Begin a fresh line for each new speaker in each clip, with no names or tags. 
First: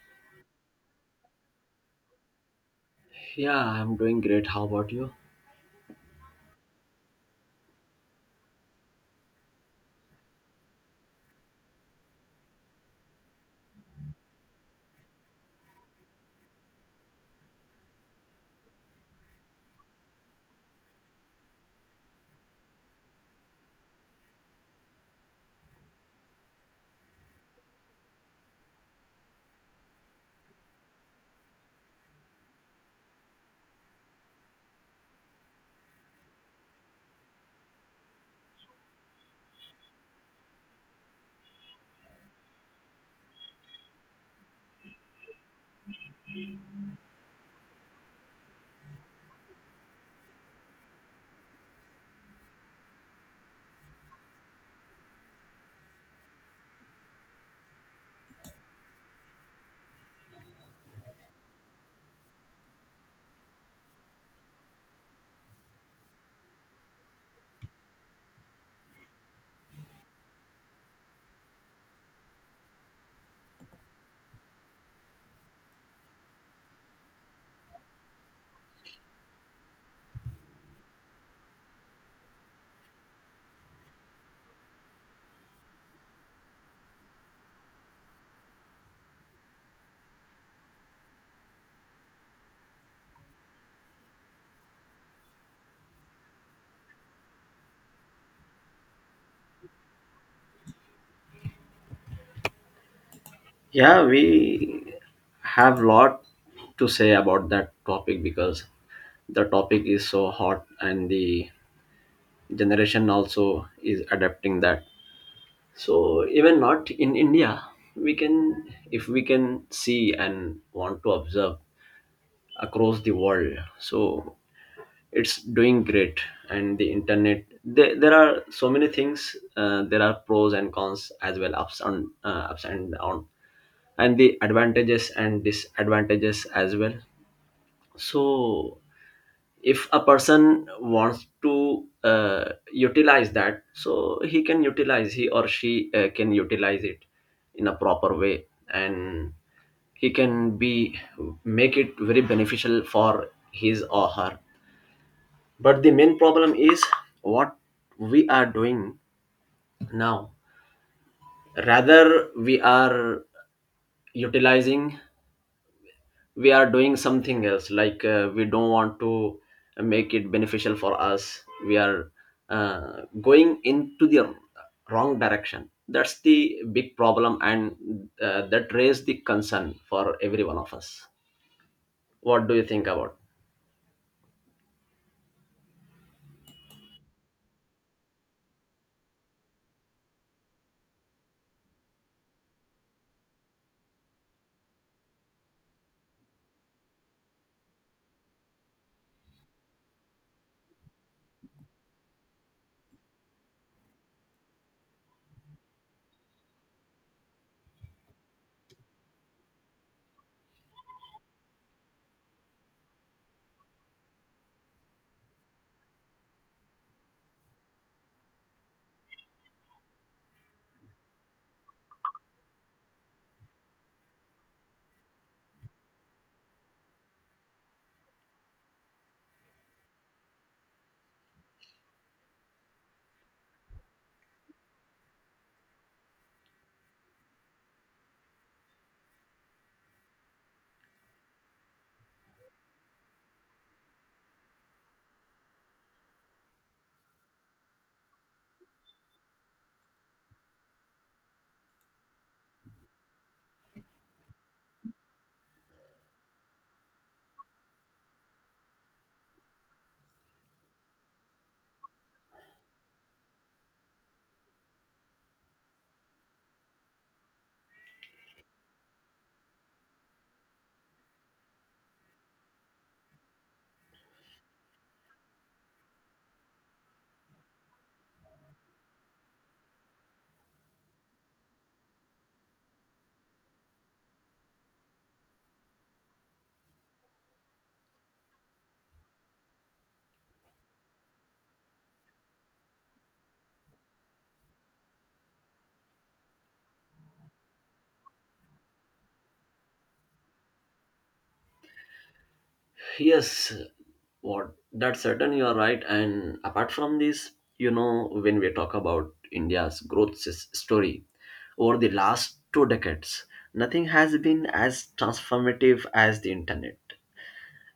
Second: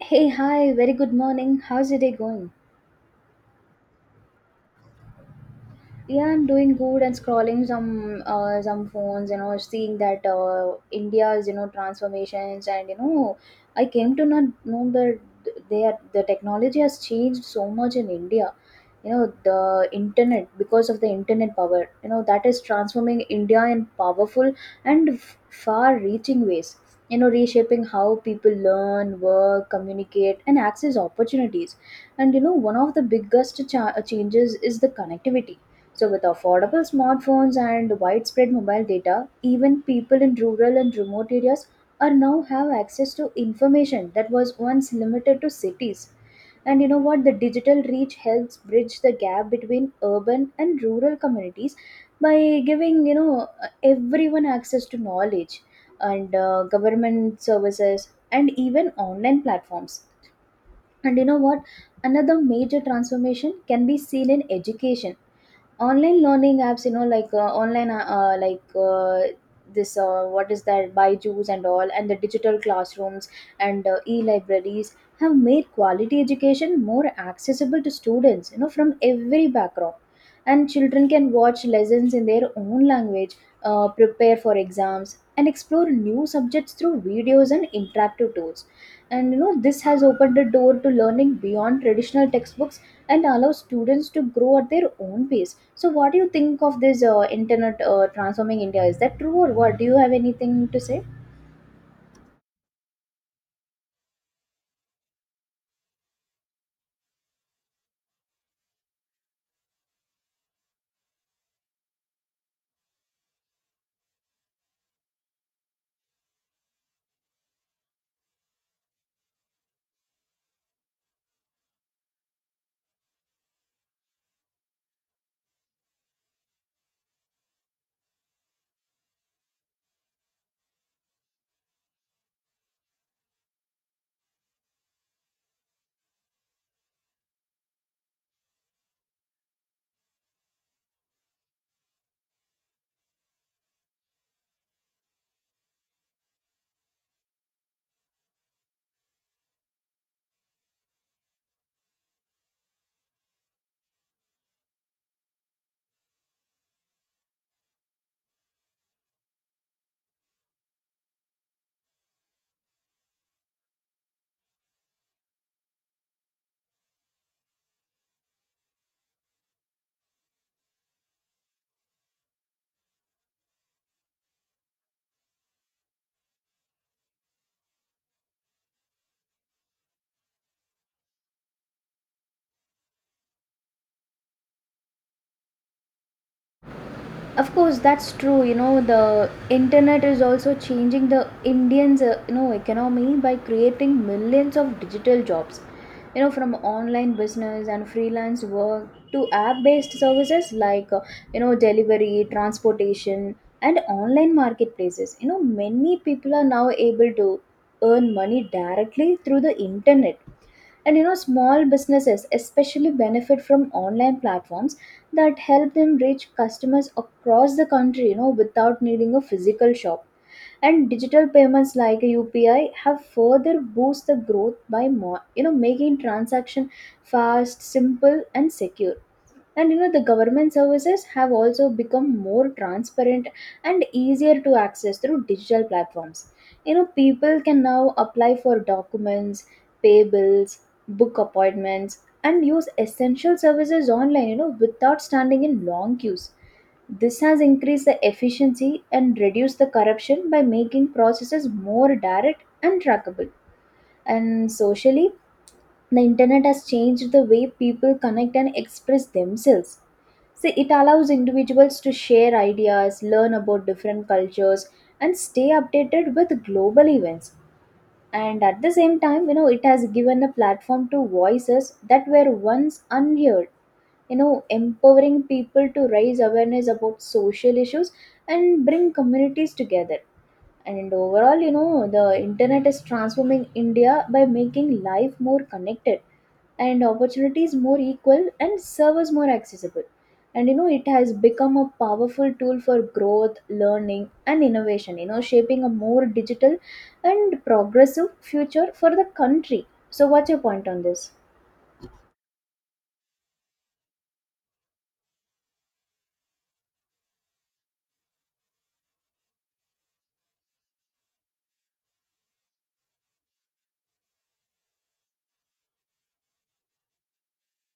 Hey, hi, very good morning. How's your day going?
Yeah, I'm doing great. How about you?
Yeah, I'm doing good and scrolling some phones, you know, seeing that India's, you know, transformations and you know, I came to not know that the technology has changed so much in India. You know, the internet, because of the internet power, you know, that is transforming India in powerful and far-reaching ways. You know, reshaping how people learn, work, communicate, and access opportunities. And you know, one of the biggest changes is the connectivity. So, with affordable smartphones and widespread mobile data, even people in rural and remote areas are now have access to information that was once limited to cities. And you know what? The digital reach helps bridge the gap between urban and rural communities by giving, you know, everyone access to knowledge and government services and even online platforms. And you know what? Another major transformation can be seen in education. Online learning apps, you know, like online like this what is that, Byju's and all, and the digital classrooms and e-libraries have made quality education more accessible to students, you know, from every background. And children can watch lessons in their own language, prepare for exams and explore new subjects through videos and interactive tools. And you know, this has opened the door to learning beyond traditional textbooks and allow students to grow at their own pace. So, what do you think of this internet transforming India? Is that true or what? Do you have anything to say?
Yeah, we have lot to say about that topic because the topic is so hot and the generation also is adapting that. So even not in India, we can if we can see and want to observe across the world. So it's doing great and the internet there, are so many things there are pros and cons as well ups and ups and downs and the advantages and disadvantages as well, so if a person wants to utilize that, so he can utilize, he or she can utilize it in a proper way, and he can be make it very beneficial for his or her. But the main problem is what we are doing now. Rather we are utilizing, we are doing something else, like we don't want to make it beneficial for us. We are going into the wrong direction. That's the big problem. And that raised the concern for every one of us. What do you think about?
Of course, that's true. You know, the internet is also changing the Indians, you know, economy by creating millions of digital jobs, you know, from online business and freelance work to app based services like, you know, delivery, transportation and online marketplaces. You know, many people are now able to earn money directly through the internet. And you know, small businesses especially benefit from online platforms that help them reach customers across the country, you know, without needing a physical shop. And digital payments like UPI have further boost the growth by more, you know, making transaction fast, simple, and secure. And you know, the government services have also become more transparent and easier to access through digital platforms. You know, people can now apply for documents, pay bills, book appointments and use essential services online, you know, without standing in long queues. This has increased the efficiency and reduced the corruption by making processes more direct and trackable. And socially, the internet has changed the way people connect and express themselves. See, it allows individuals to share ideas, learn about different cultures, and stay updated with global events. And at the same time, you know, it has given a platform to voices that were once unheard, you know, empowering people to raise awareness about social issues and bring communities together. And overall, you know, the internet is transforming India by making life more connected and opportunities more equal and servers more accessible. And you know, it has become a powerful tool for growth, learning, and innovation, you know, shaping a more digital and progressive future for the country. So, what's your point on this?
Yes, what that's certain, you are right. And apart from this, you know, when we talk about India's growth story over the last 2 decades, nothing has been as transformative as the internet.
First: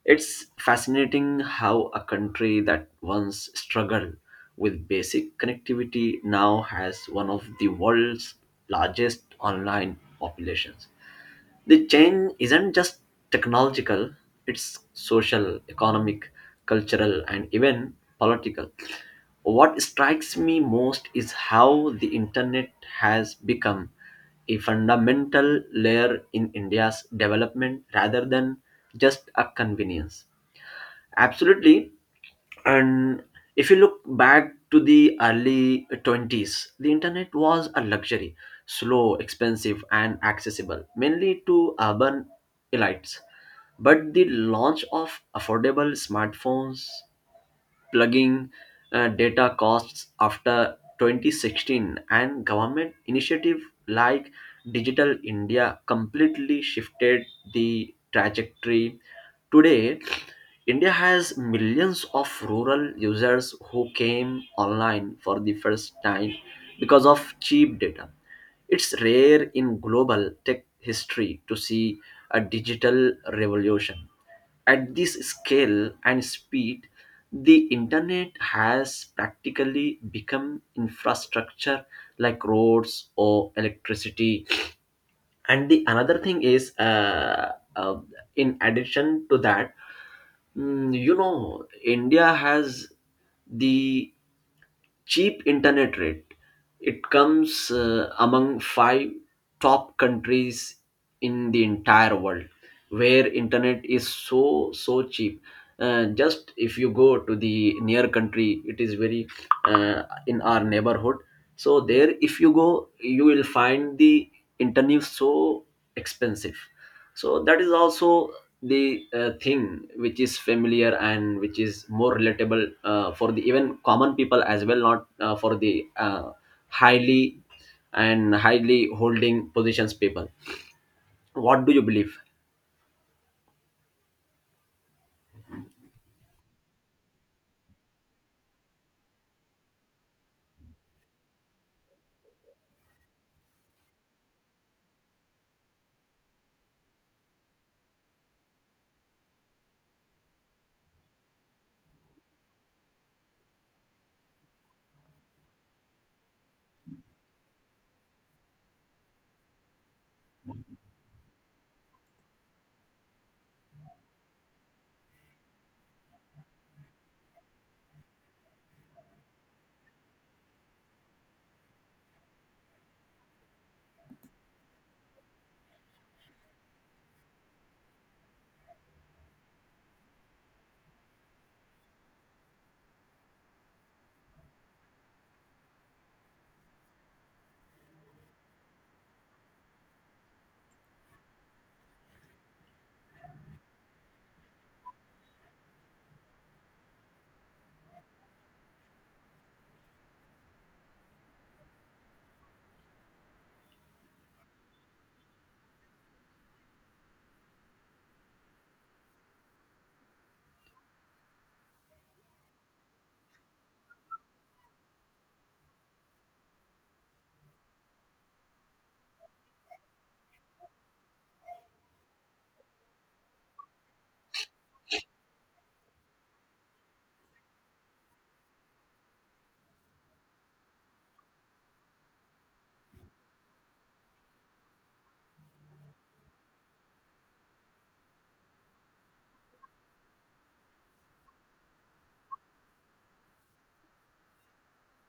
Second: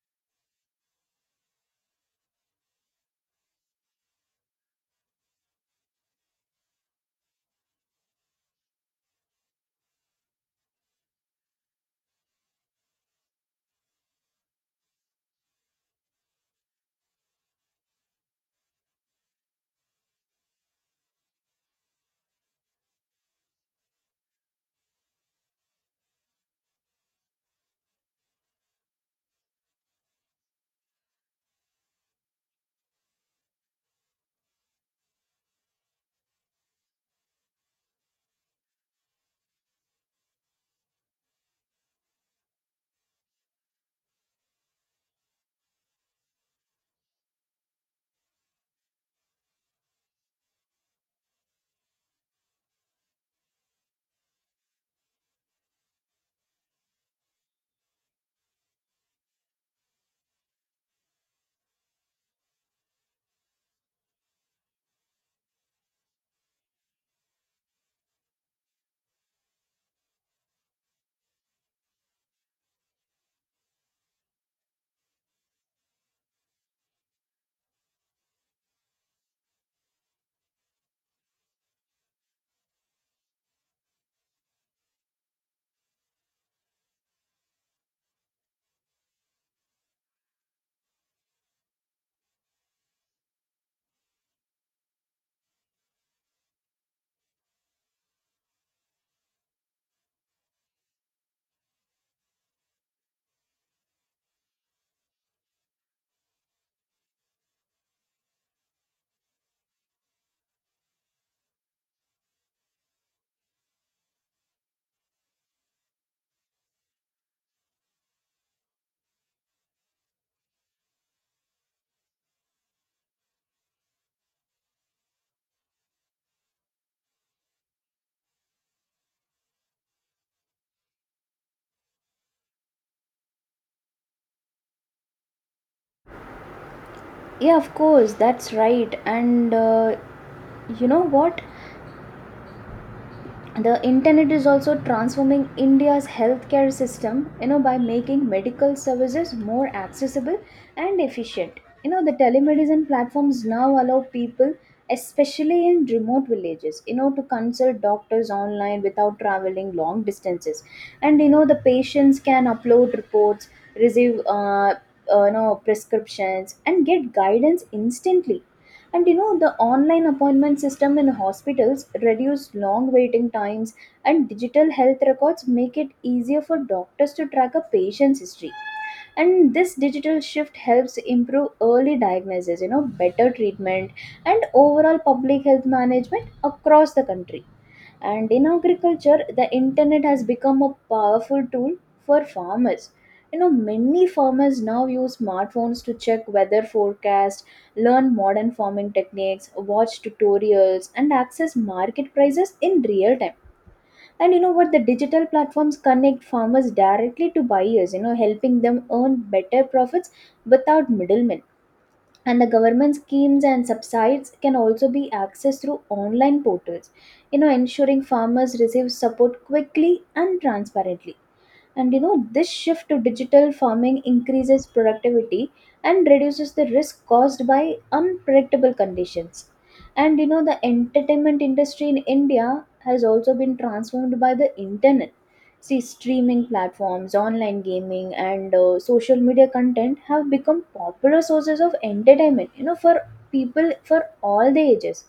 It's fascinating how a country that once struggled with basic connectivity now has one of the world's largest online populations. The change isn't just technological, it's social, economic, cultural, and even political. What strikes me most is how the internet has become a fundamental layer in India's development rather than just a convenience. Absolutely, and if you look back to the early 20s, the internet was a luxury, slow, expensive, and accessible mainly to urban elites. But the launch of affordable smartphones, plugging data costs after 2016, and government initiative like Digital India completely shifted the trajectory. Today, India has millions of rural users who came online for the first time because of cheap data. It's rare in global tech history to see a digital revolution at this scale and speed. The internet has practically become infrastructure like roads or electricity. And the another thing is, in addition to that, you know, India has the cheap internet rate. It comes among 5 top countries in the entire world where internet is so so cheap. Just if you go to the near country, it is very in our neighborhood. So there, if you go, you will find the internet so expensive. So that is also the thing which is familiar and which is more relatable for the even common people as well, not for the highly and highly holding positions people. What do you believe?
Yeah, of course, that's right. And you know what? The internet is also transforming India's healthcare system, you know, by making medical services more accessible and efficient. You know, the telemedicine platforms now allow people, especially in remote villages, you know, to consult doctors online without traveling long distances. And you know, the patients can upload reports, receive you know, prescriptions and get guidance instantly. And you know, the online appointment system in hospitals reduce long waiting times and digital health records make it easier for doctors to track a patient's history. And this digital shift helps improve early diagnosis, you know, better treatment and overall public health management across the country. And in agriculture, the internet has become a powerful tool for farmers. You know, many farmers now use smartphones to check weather forecast, learn modern farming techniques, watch tutorials and access market prices in real time. And you know what? The digital platforms connect farmers directly to buyers, you know, helping them earn better profits without middlemen. And the government schemes and subsides can also be accessed through online portals, you know, ensuring farmers receive support quickly and transparently. And you know, this shift to digital farming increases productivity and reduces the risk caused by unpredictable conditions. And you know, the entertainment industry in India has also been transformed by the internet. See, streaming platforms, online gaming, and social media content have become popular sources of entertainment, you know, for people for all the ages.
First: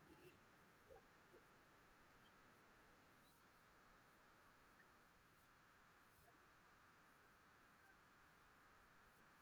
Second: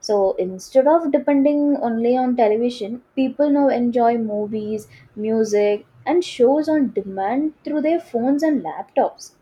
So instead of depending only on television, people now enjoy movies, music, and shows on demand through their phones and laptops.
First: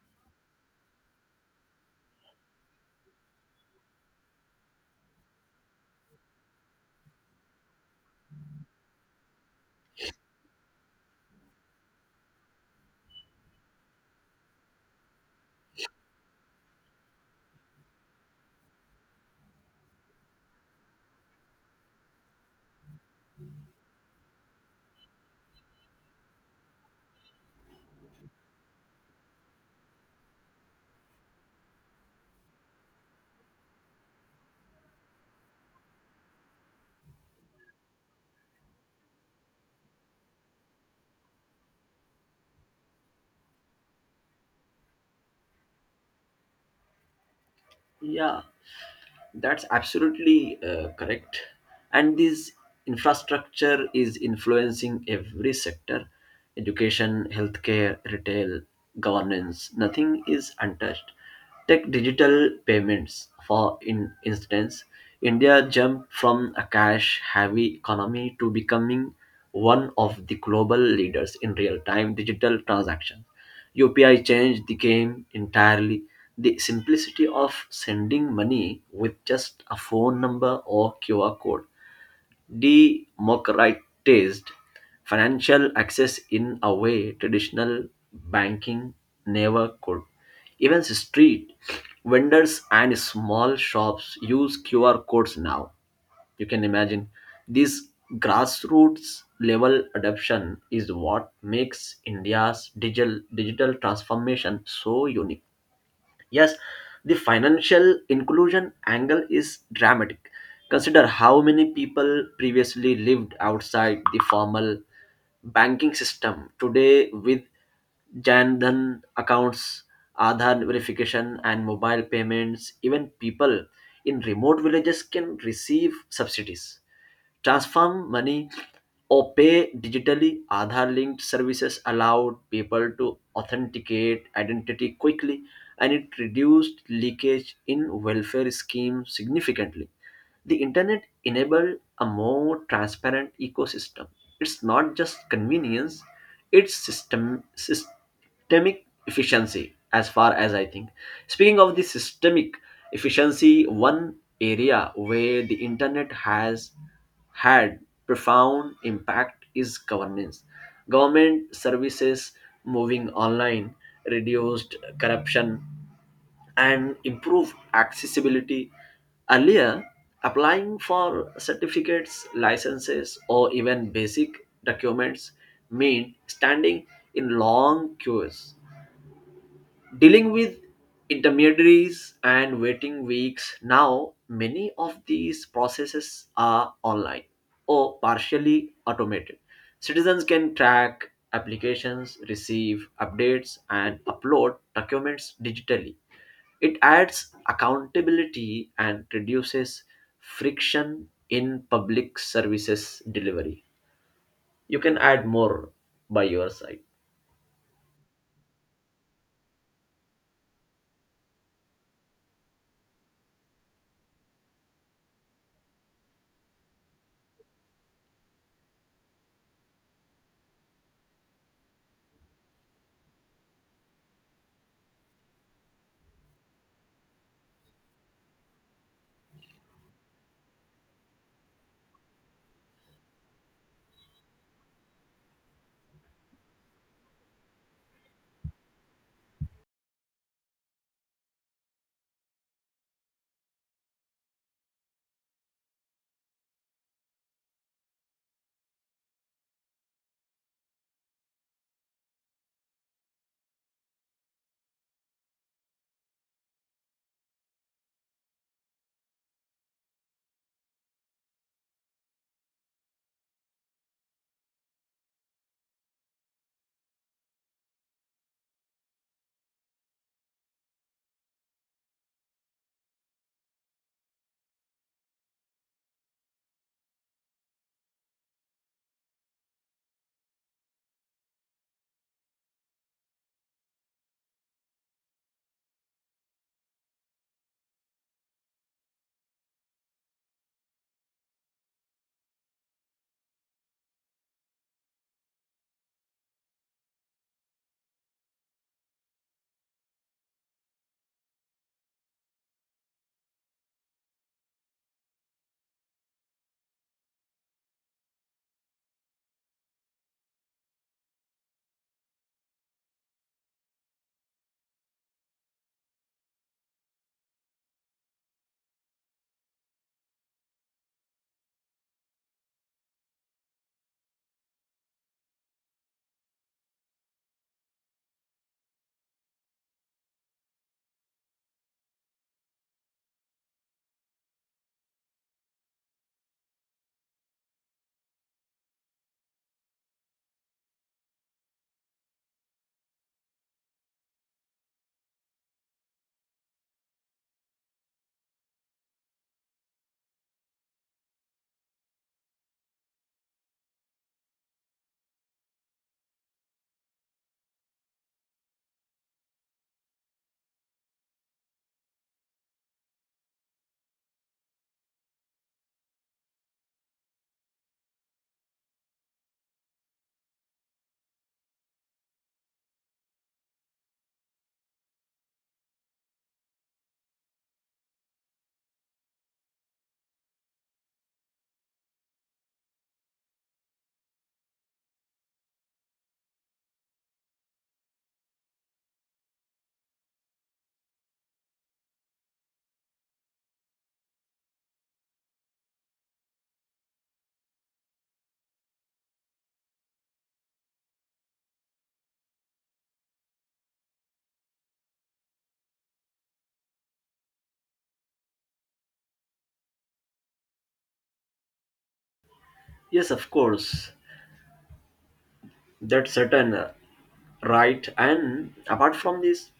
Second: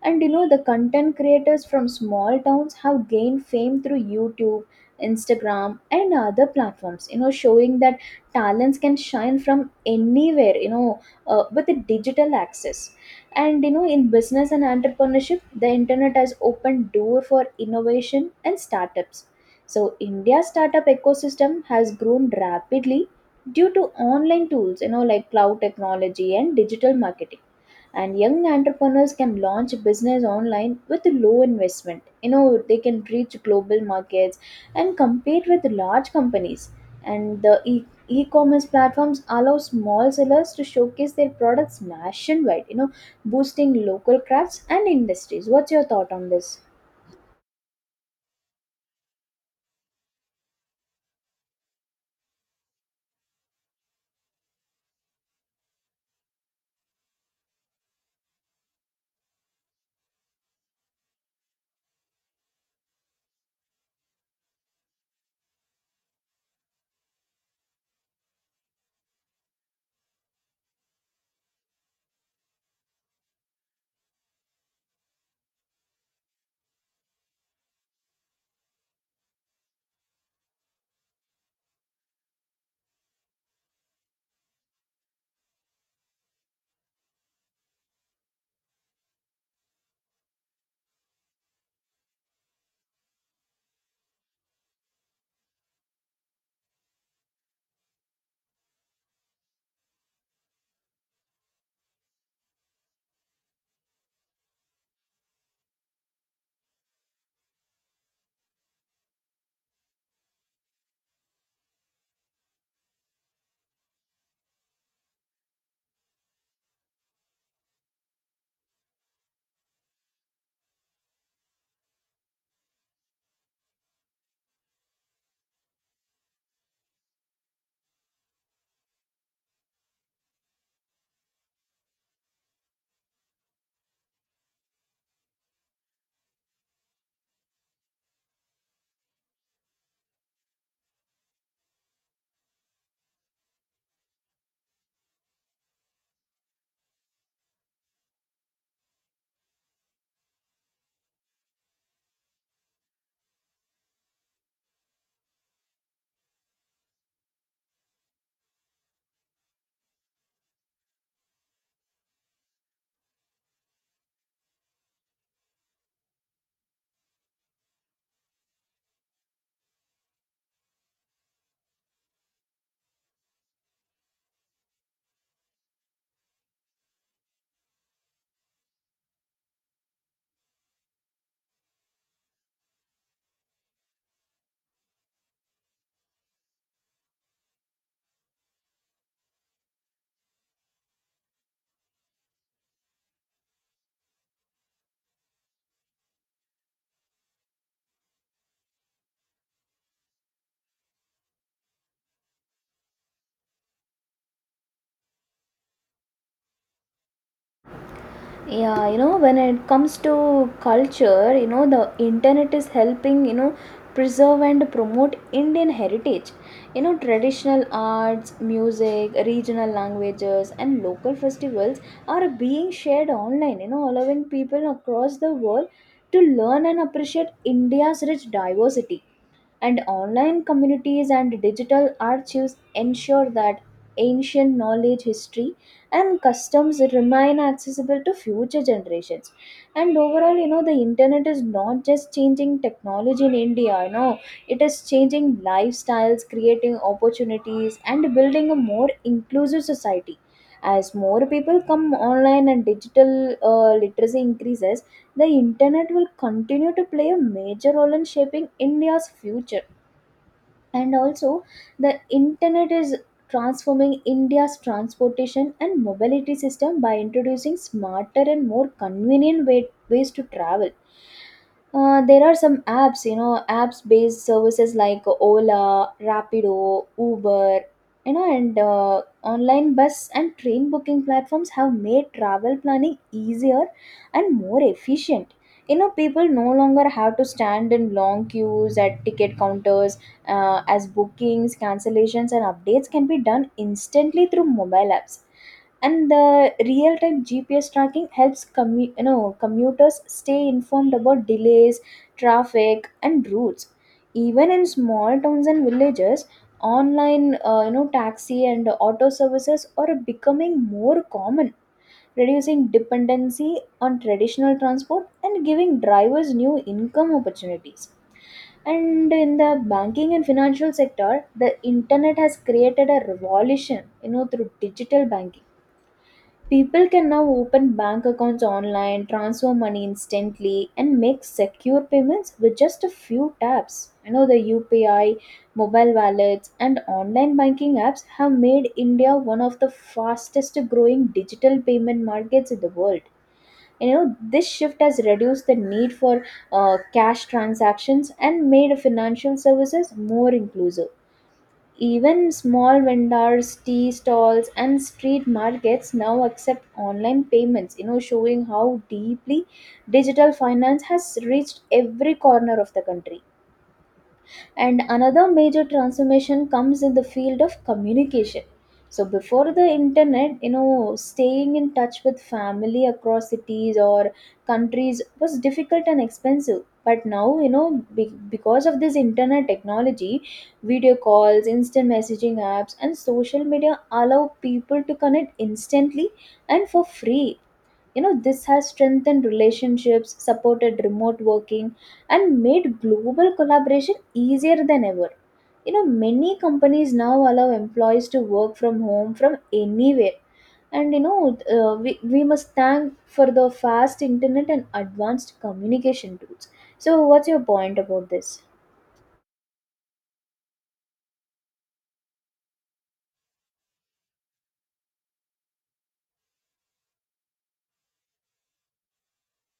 And you know, the content creators from small towns have gained fame through YouTube, Instagram, and other platforms, you know, showing that talents can shine from anywhere, you know, with the digital access. And you know, in business and entrepreneurship, the internet has opened door for innovation and startups. So India's startup ecosystem has grown rapidly due to online tools, you know, like cloud technology and digital marketing. And young entrepreneurs can launch a business online with low investment. You know, they can reach global markets and compete with large companies. And the e-commerce platforms allow small sellers to showcase their products nationwide, you know, boosting local crafts and industries. What's your thought on this?
Yeah, that's absolutely correct. And this infrastructure is influencing every sector: education, healthcare, retail, governance. Nothing is untouched. Take digital payments, for in instance. India jumped from a cash heavy economy to becoming one of the global leaders in real time digital transactions. UPI changed the game entirely. The simplicity of sending money with just a phone number or QR code democratized financial access in a way traditional banking never could. Even street vendors and small shops use QR codes now. You can imagine this grassroots level adoption is what makes India's digital transformation so unique. Yes, the financial inclusion angle is dramatic. Consider how many people previously lived outside the formal banking system. Today, with Jan Dhan accounts, Aadhaar verification, and mobile payments, even people in remote villages can receive subsidies, transfer money, or pay digitally. Aadhaar linked services allowed people to authenticate identity quickly, and it reduced leakage in welfare schemes significantly. The internet enabled a more transparent ecosystem. It's not just convenience, it's systemic efficiency, as far as I think. Speaking of the systemic efficiency, one area where the internet has had profound impact is governance. Government services moving online reduced corruption and improve accessibility. Earlier, applying for certificates, licenses, or even basic documents meant standing in long queues, dealing with intermediaries, and waiting weeks. Now, many of these processes are online or partially automated. Citizens can track applications, receive updates, and upload documents digitally. It adds accountability and reduces friction in public services delivery. You can add more by your side.
Yeah, you know, when it comes to culture, you know, the internet is helping, you know, preserve and promote Indian heritage. You know, traditional arts, music, regional languages and local festivals are being shared online, you know, allowing people across the world to learn and appreciate India's rich diversity. And online communities and digital archives ensure that ancient knowledge, history and customs remain accessible to future generations. And overall, you know, the internet is not just changing technology in India. You know, it is changing lifestyles, creating opportunities and building a more inclusive society. As more people come online and digital, literacy increases, the internet will continue to play a major role in shaping India's future. And also, the internet is transforming India's transportation and mobility system by introducing smarter and more convenient ways to travel. There are some apps, you know, apps based services like Ola, Rapido, Uber, you know, and online bus and train booking platforms have made travel planning easier and more efficient. You know, people no longer have to stand in long queues at ticket counters, as bookings, cancellations, and updates can be done instantly through mobile apps. And the real-time GPS tracking helps you know, commuters stay informed about delays, traffic, and routes. Even in small towns and villages, online, you know, taxi and auto services are becoming more common, reducing dependency on traditional transport and giving drivers new income opportunities. And in the banking and financial sector, the internet has created a revolution, you know, through digital banking. People can now open bank accounts online, transfer money instantly, and make secure payments with just a few taps. You know, the UPI, mobile wallets, and online banking apps have made India one of the fastest growing digital payment markets in the world. You know, this shift has reduced the need for cash transactions and made financial services more inclusive. Even small vendors, tea stalls, and street markets now accept online payments, you know, showing how deeply digital finance has reached every corner of the country. And another major transformation comes in the field of communication. So before the internet, you know, staying in touch with family across cities or countries was difficult and expensive. But now, you know, because of this internet technology, video calls, instant messaging apps, and social media allow people to connect instantly and for free. You know, this has strengthened relationships, supported remote working and made global collaboration easier than ever. You know, many companies now allow employees to work from home from anywhere. And you know, we must thank for the fast internet and advanced communication tools. So, what's your point about this?
Yes, of course, that's certain, right? And apart from this,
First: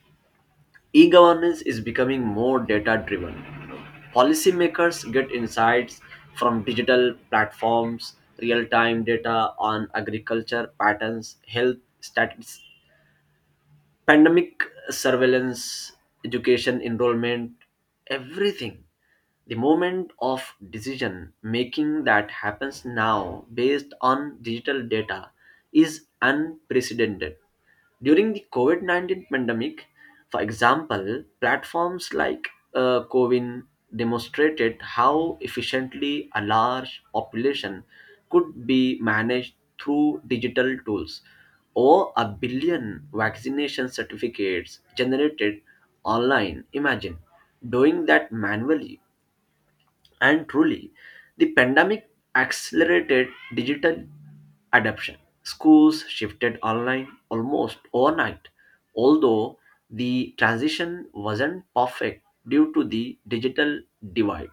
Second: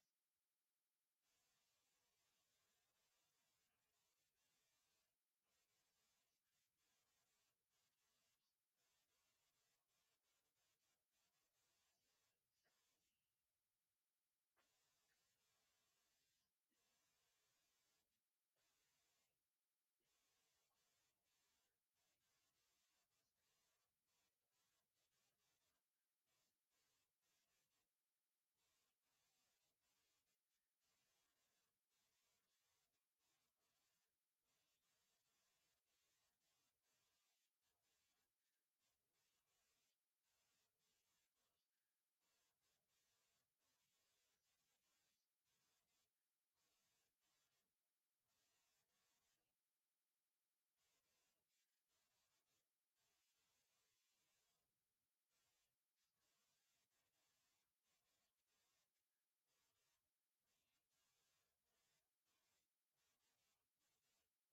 e governance is becoming more data driven. Policymakers get insights from digital platforms, real time data on agriculture patterns, health stats, pandemic surveillance, education enrollment, everything. The moment of decision making that happens now based on digital data is unprecedented. During the COVID 19 pandemic, for example, platforms like Covin demonstrated how efficiently a large population could be managed through digital tools. Over a billion vaccination certificates generated online. Imagine doing that manually. And truly, the pandemic accelerated digital adoption. Schools shifted online almost overnight, although the transition wasn't perfect due to the digital divide.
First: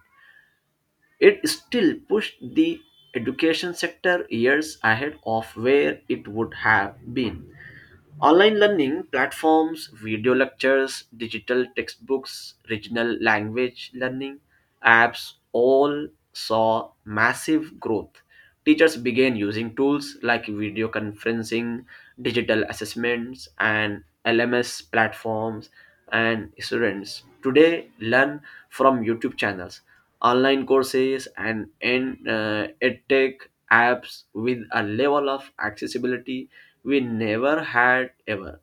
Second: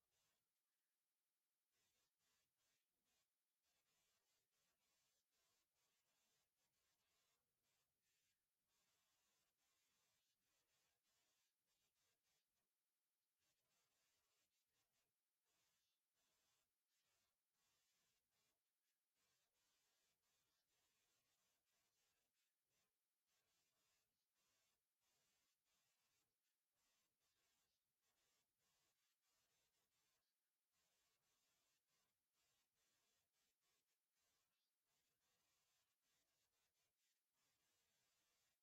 It still pushed the education sector years ahead of where it would have been. Online learning platforms, video lectures, digital textbooks, regional language learning apps all saw massive growth. Teachers began using tools like video conferencing, digital assessments, and LMS platforms, and students today learn from YouTube channels, online courses, and edtech apps with a level of accessibility we never had ever.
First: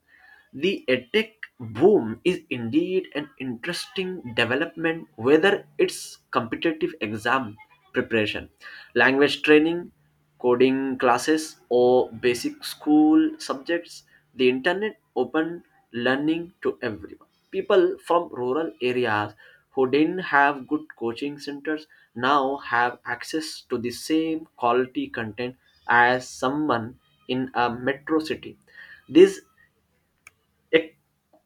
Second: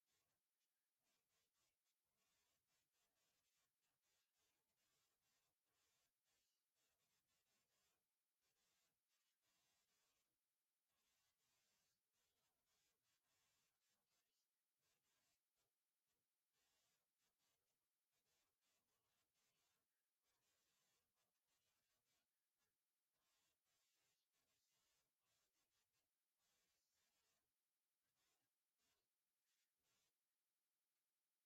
The edtech boom is indeed an interesting development, whether it's competitive exam preparation, language training, coding classes, or basic school subjects. The internet opened learning to everyone. People from rural areas who didn't have good coaching centers now have access to the same quality content as someone in a metro city. This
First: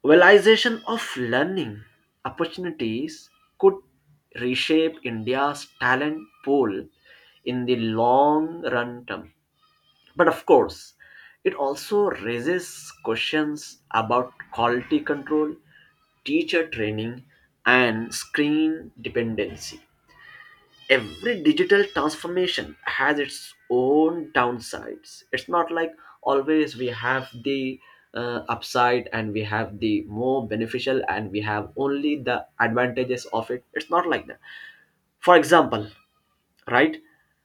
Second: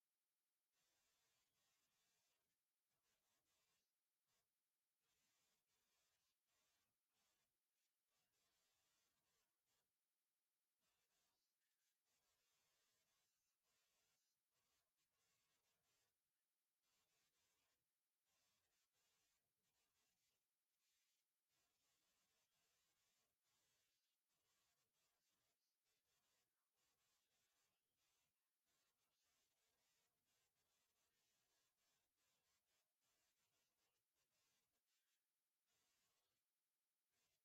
realization of learning opportunities could reshape India's talent pool in the long run term. But of course, it also raises questions about quality control, teacher training, and screen dependency. Every digital transformation has its own downsides. It's not like always we have the upside and we have the more beneficial and we have only the advantages of it. It's not like that. For example, right?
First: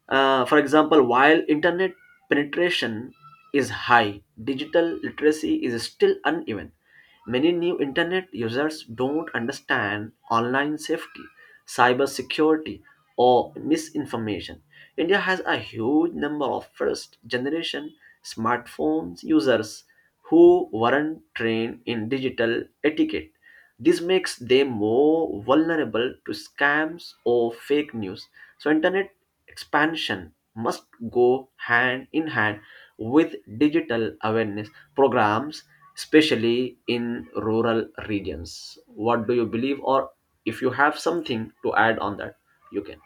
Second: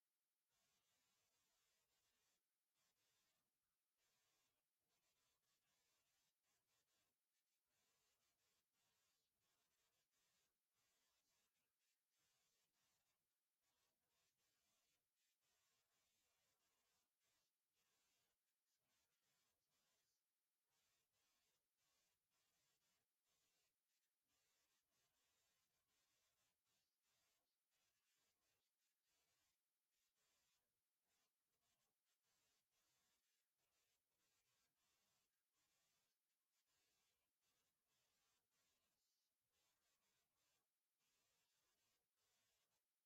For example, while internet penetration is high, digital literacy is still uneven. Many new internet users don't understand online safety, cyber security, or misinformation. India has a huge number of first generation smartphones users who weren't trained in digital etiquette. This makes them more vulnerable to scams or fake news. So internet expansion must go hand in hand with digital awareness programs, especially in rural regions. What do you believe, or if you have something to add on that, you can.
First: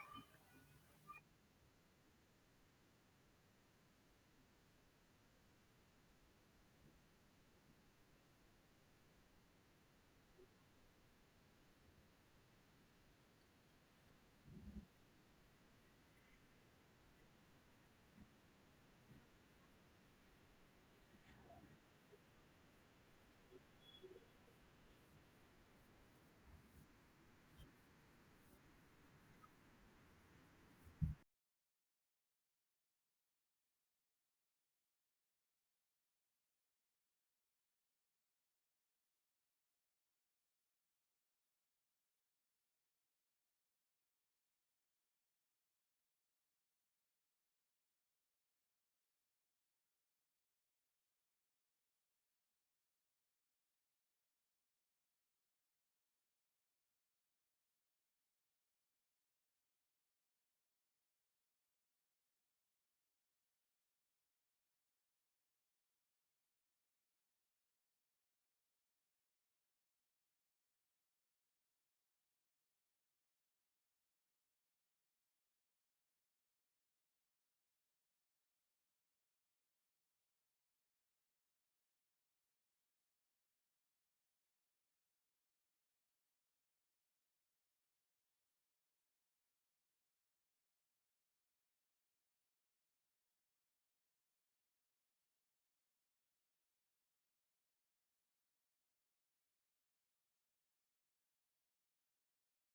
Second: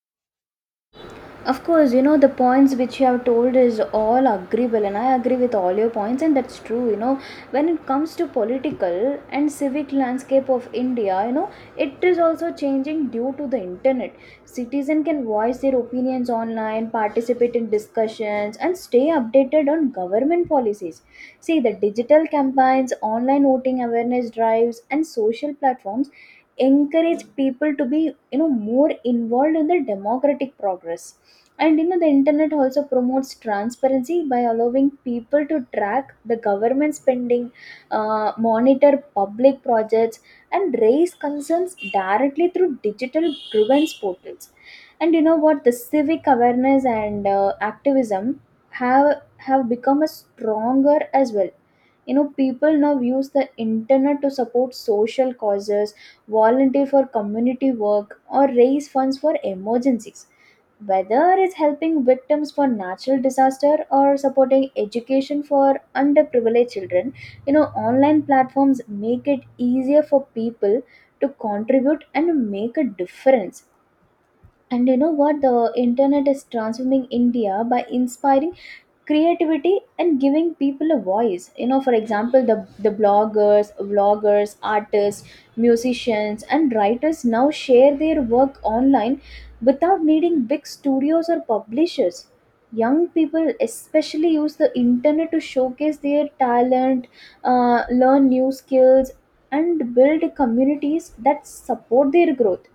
Of course, you know, the points which you have told is all agreeable, and I agree with all your points, and that's true. You know, when it comes to political and civic landscape of India, you know, it is also changing due to the internet. Citizen can voice their opinions online, participate in discussions, and stay updated on government policies. See, the digital campaigns, online voting awareness drives, and social platforms encourage people to be, you know, more involved in the democratic progress. And you know, the internet also promotes transparency by allowing people to track the government spending, monitor public projects, and raise concerns directly through digital grievance portals. And you know what? The civic awareness and activism have become a stronger as well. You know, people now use the internet to support social causes, volunteer for community work, or raise funds for emergencies, whether it's helping victims for natural disaster or supporting education for underprivileged children. You know, online platforms make it easier for people to contribute and make a difference. And you know what, the internet is transforming India by inspiring creativity and giving people a voice. You know, for example, the bloggers, vloggers, artists, musicians and writers now share their work online without needing big studios or publishers. Young people especially use the internet to showcase their talent, learn new skills, and build communities that support their growth.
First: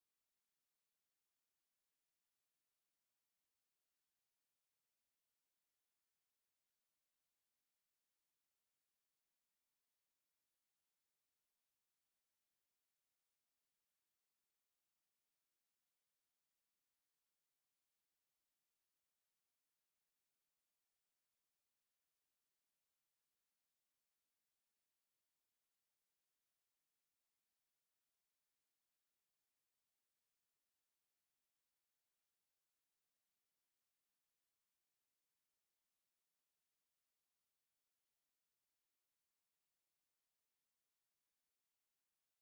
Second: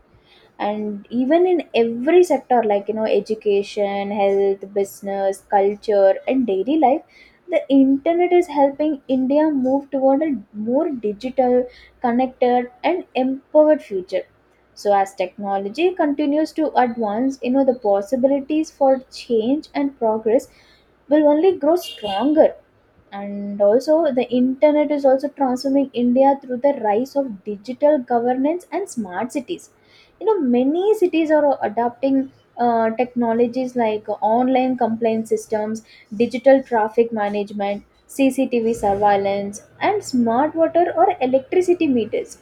And even in every sector like, you know, education, health, business, culture and daily life, the internet is helping India move toward a more digital, connected and empowered future. So as technology continues to advance, you know, the possibilities for change and progress will only grow stronger. And also, the internet is also transforming India through the rise of digital governance and smart cities. You know, many cities are adopting, technologies like online complaint systems, digital traffic management, CCTV surveillance and smart water or electricity meters.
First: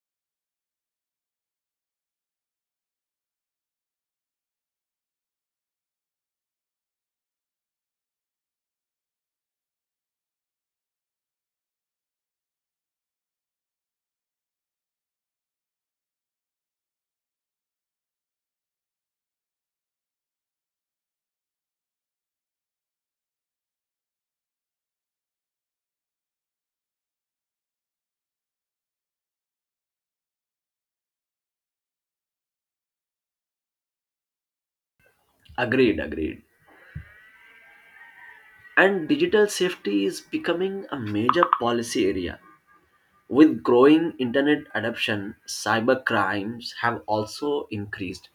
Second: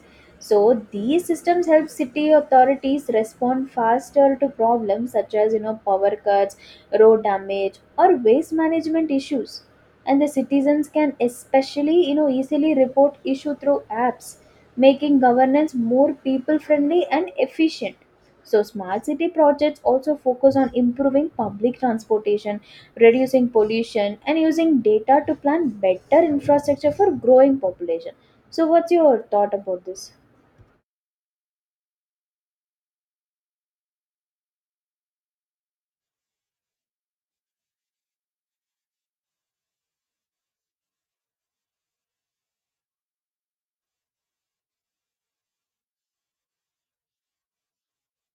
So these systems help city authorities respond faster to problems such as, you know, power cuts, road damage or waste management issues. And the citizens can especially, you know, easily report issue through apps, making governance more people friendly and efficient. So smart city projects also focus on improving public transportation, reducing pollution and using data to plan better infrastructure for growing population. So what's your thought about this?
Agreed, agreed. And digital safety is becoming a major policy area. With growing internet adoption, cyber crimes have also increased.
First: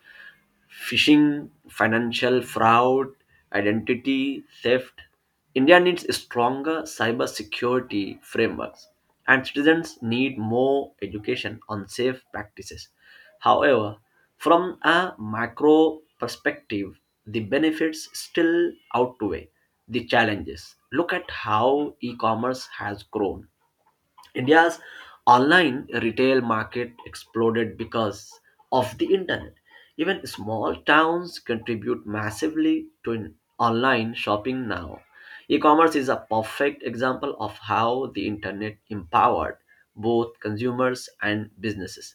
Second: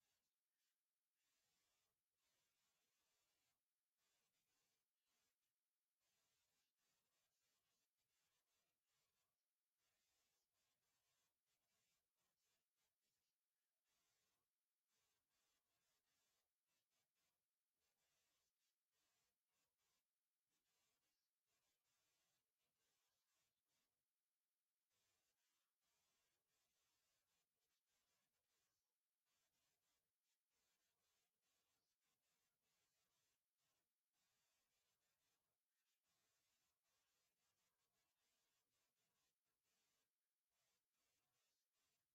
Phishing, financial fraud, identity theft. India needs stronger cyber security frameworks, and citizens need more education on safe practices. However, from a macro perspective, the benefits still outweigh the challenges. Look at how e commerce has grown. India's online retail market exploded because of the internet. Even small towns contribute massively to online shopping now. E commerce is a perfect example of how the internet empowered both consumers and businesses.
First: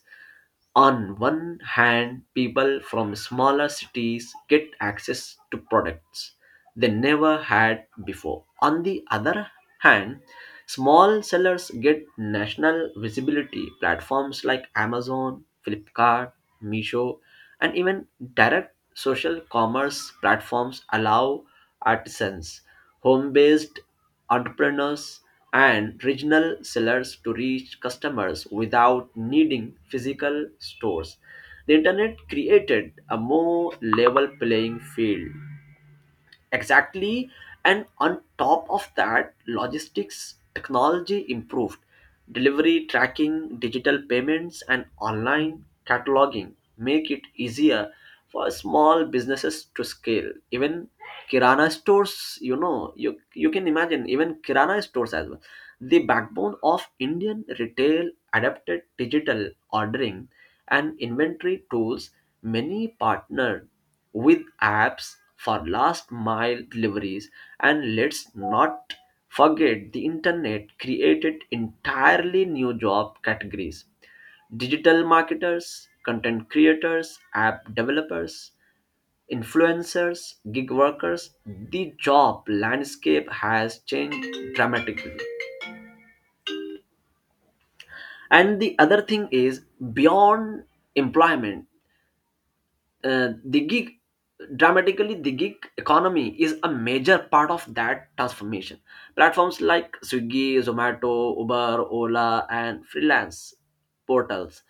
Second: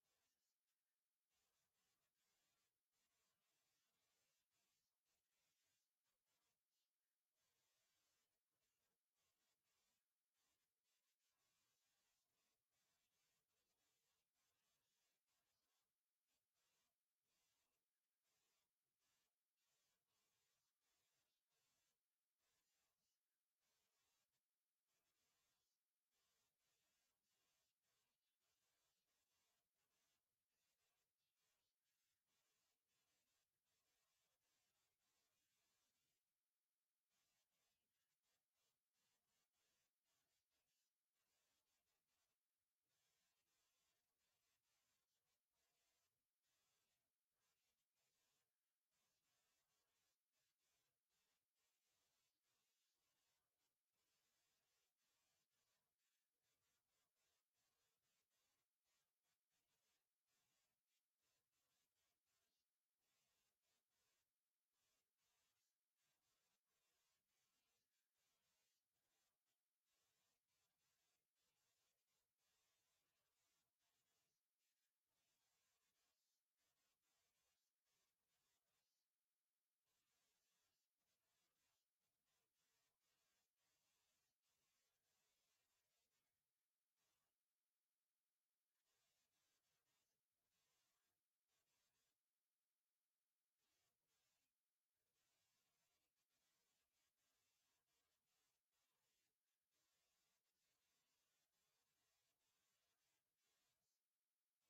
On one hand, people from smaller cities get access to products they never had before. On the other hand, small sellers get national visibility. Platforms like Amazon, Flipkart, Meesho, and even direct social commerce platforms allow artisans, home based entrepreneurs, and regional sellers to reach customers without needing physical stores. The internet created a more level playing field. Exactly. And on top of that, logistics technology improved. Delivery tracking, digital payments, and online cataloging make it easier for small businesses to scale. Even Kirana stores, you know, you can imagine, even Kirana stores as well. The backbone of Indian retail adapted digital ordering and inventory tools. Many partnered with apps for last mile deliveries. And let's not forget the internet created entirely new job categories: digital marketers, content creators, app developers, influencers, gig workers. The job landscape has changed dramatically. And the other thing is, beyond employment, uh, the gig the gig economy is a major part of that transformation. Platforms like Swiggy, Zomato, Uber, Ola, and freelance portals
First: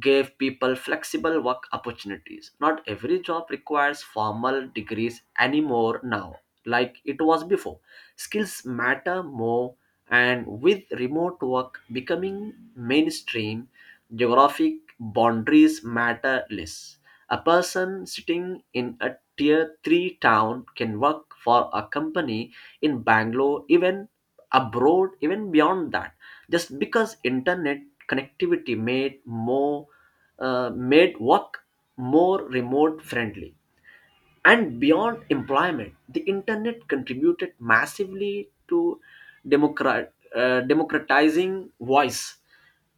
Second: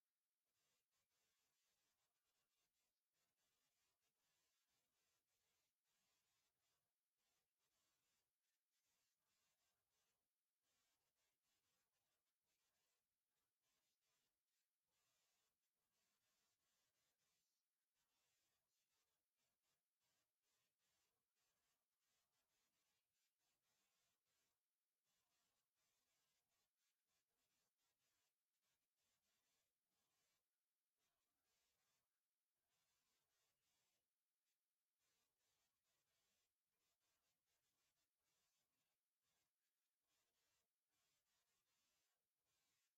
gave people flexible work opportunities. Not every job requires formal degrees anymore now, like it was before. Skills matter more, and with remote work becoming mainstream, geographic boundaries matter less. A person sitting in a tier 3 town can work for a company in Bangalore, even abroad, even beyond that, just because internet connectivity made more made work more remote friendly. And beyond employment, the internet contributed massively to democratizing voice.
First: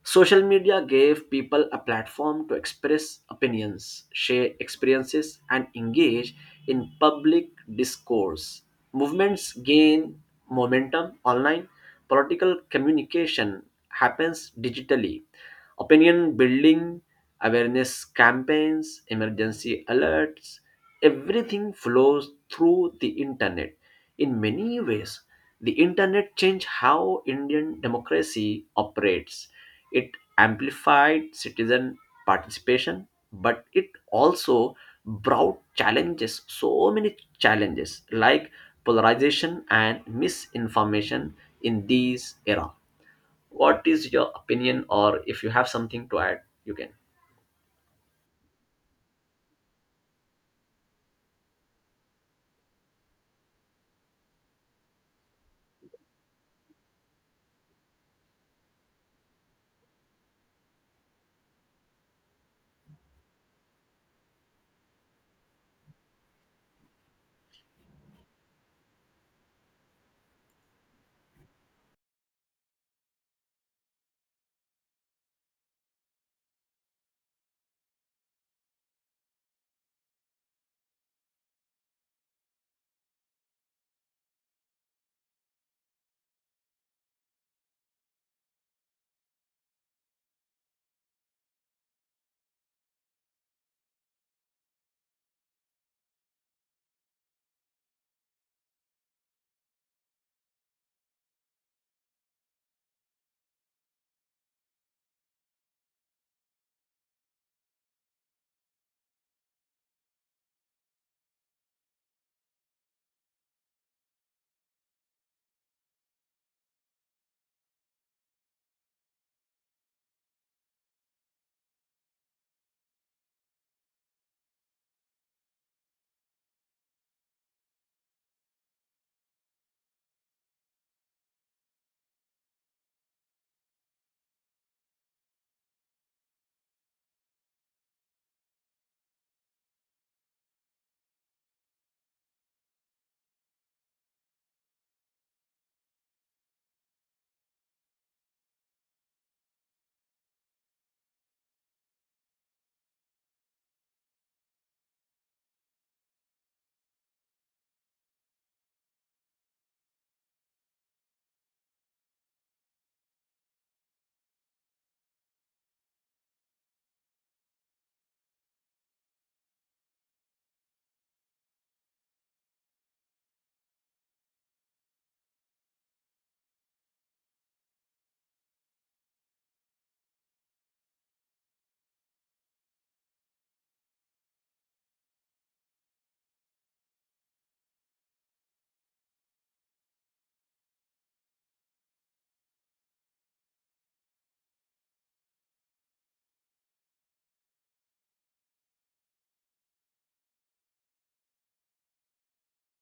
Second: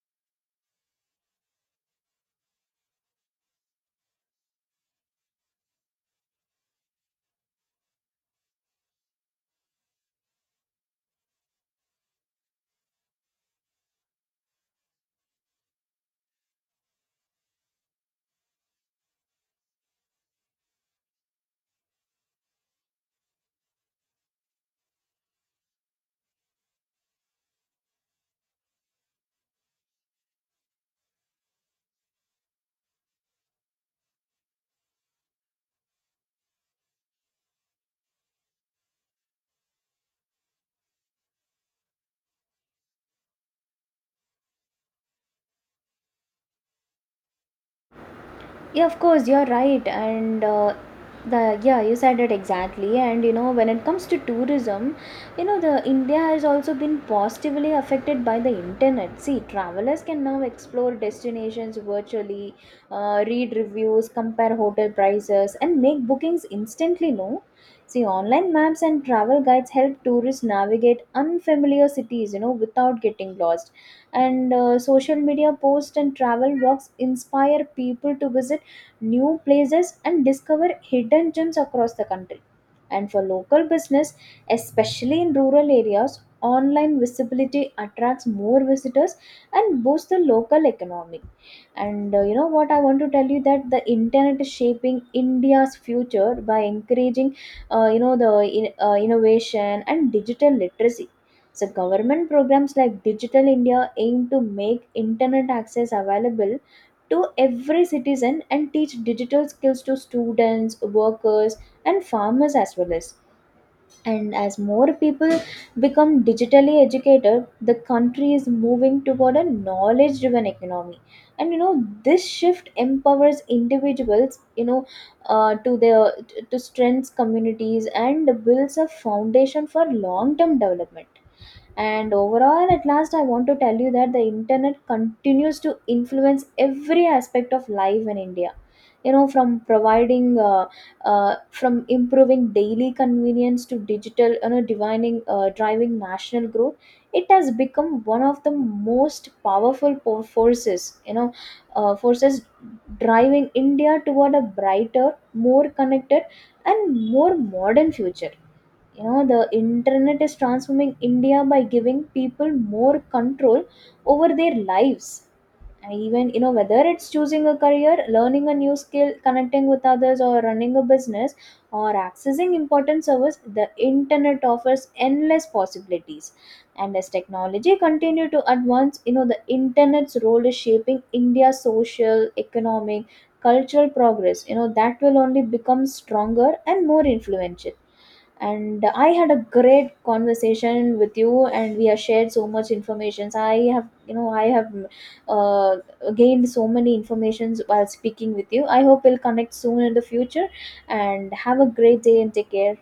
Social media gave people a platform to express opinions, share experiences, and engage in public discourse. Movements gain momentum online. Political communication happens digitally. Opinion building, awareness campaigns, emergency alerts, everything flows through the internet. In many ways, the internet changed how Indian democracy operates. It amplified citizen participation, but it also brought challenges, so many challenges like polarization and misinformation in these era. What is your opinion, or if you have something to add, you can.
Yeah, of course, you're right. And the yeah, you said it exactly. And you know, when it comes to tourism, you know, the India has also been positively affected by the internet. See, travelers can now explore destinations virtually, read reviews, compare hotel prices, and make bookings instantly. No. See, online maps and travel guides help tourists navigate unfamiliar cities, you know, without getting lost. And social media posts and travel blogs inspire people to visit new places and discover hidden gems across the country. And for local business, especially in rural areas, online visibility attracts more visitors and boosts the local economy. And you know what, I want to tell you that the internet is shaping India's future by encouraging, you know, the innovation and digital literacy. So government programs like Digital India aim to make internet access available to every citizen and teach digital skills to students, workers, and farmers as well as. And as more people become digitally educated, the country is moving toward a knowledge driven economy. And you know, this shift empowers individuals, you know, uh, to their to strengths communities and builds a foundation for long term development. And overall, at last, I want to tell you that the internet continues to influence every aspect of life in India. You know, from providing, from improving daily convenience to digital, you know, driving national growth, it has become one of the most powerful forces, you know, forces driving India toward a brighter, more connected, and more modern future. You know, the internet is transforming India by giving people more control over their lives. And even, you know, whether it's choosing a career, learning a new skill, connecting with others or running a business or accessing important service, the internet offers endless possibilities. And as technology continue to advance, you know, the internet's role is shaping India's social, economic, cultural progress, you know, that will only become stronger and more influential. And I had a great conversation with you and we have shared so much information. I have you know i have uh, gained so many informations while speaking with you. I hope we'll connect soon in the future and have a great day and take care.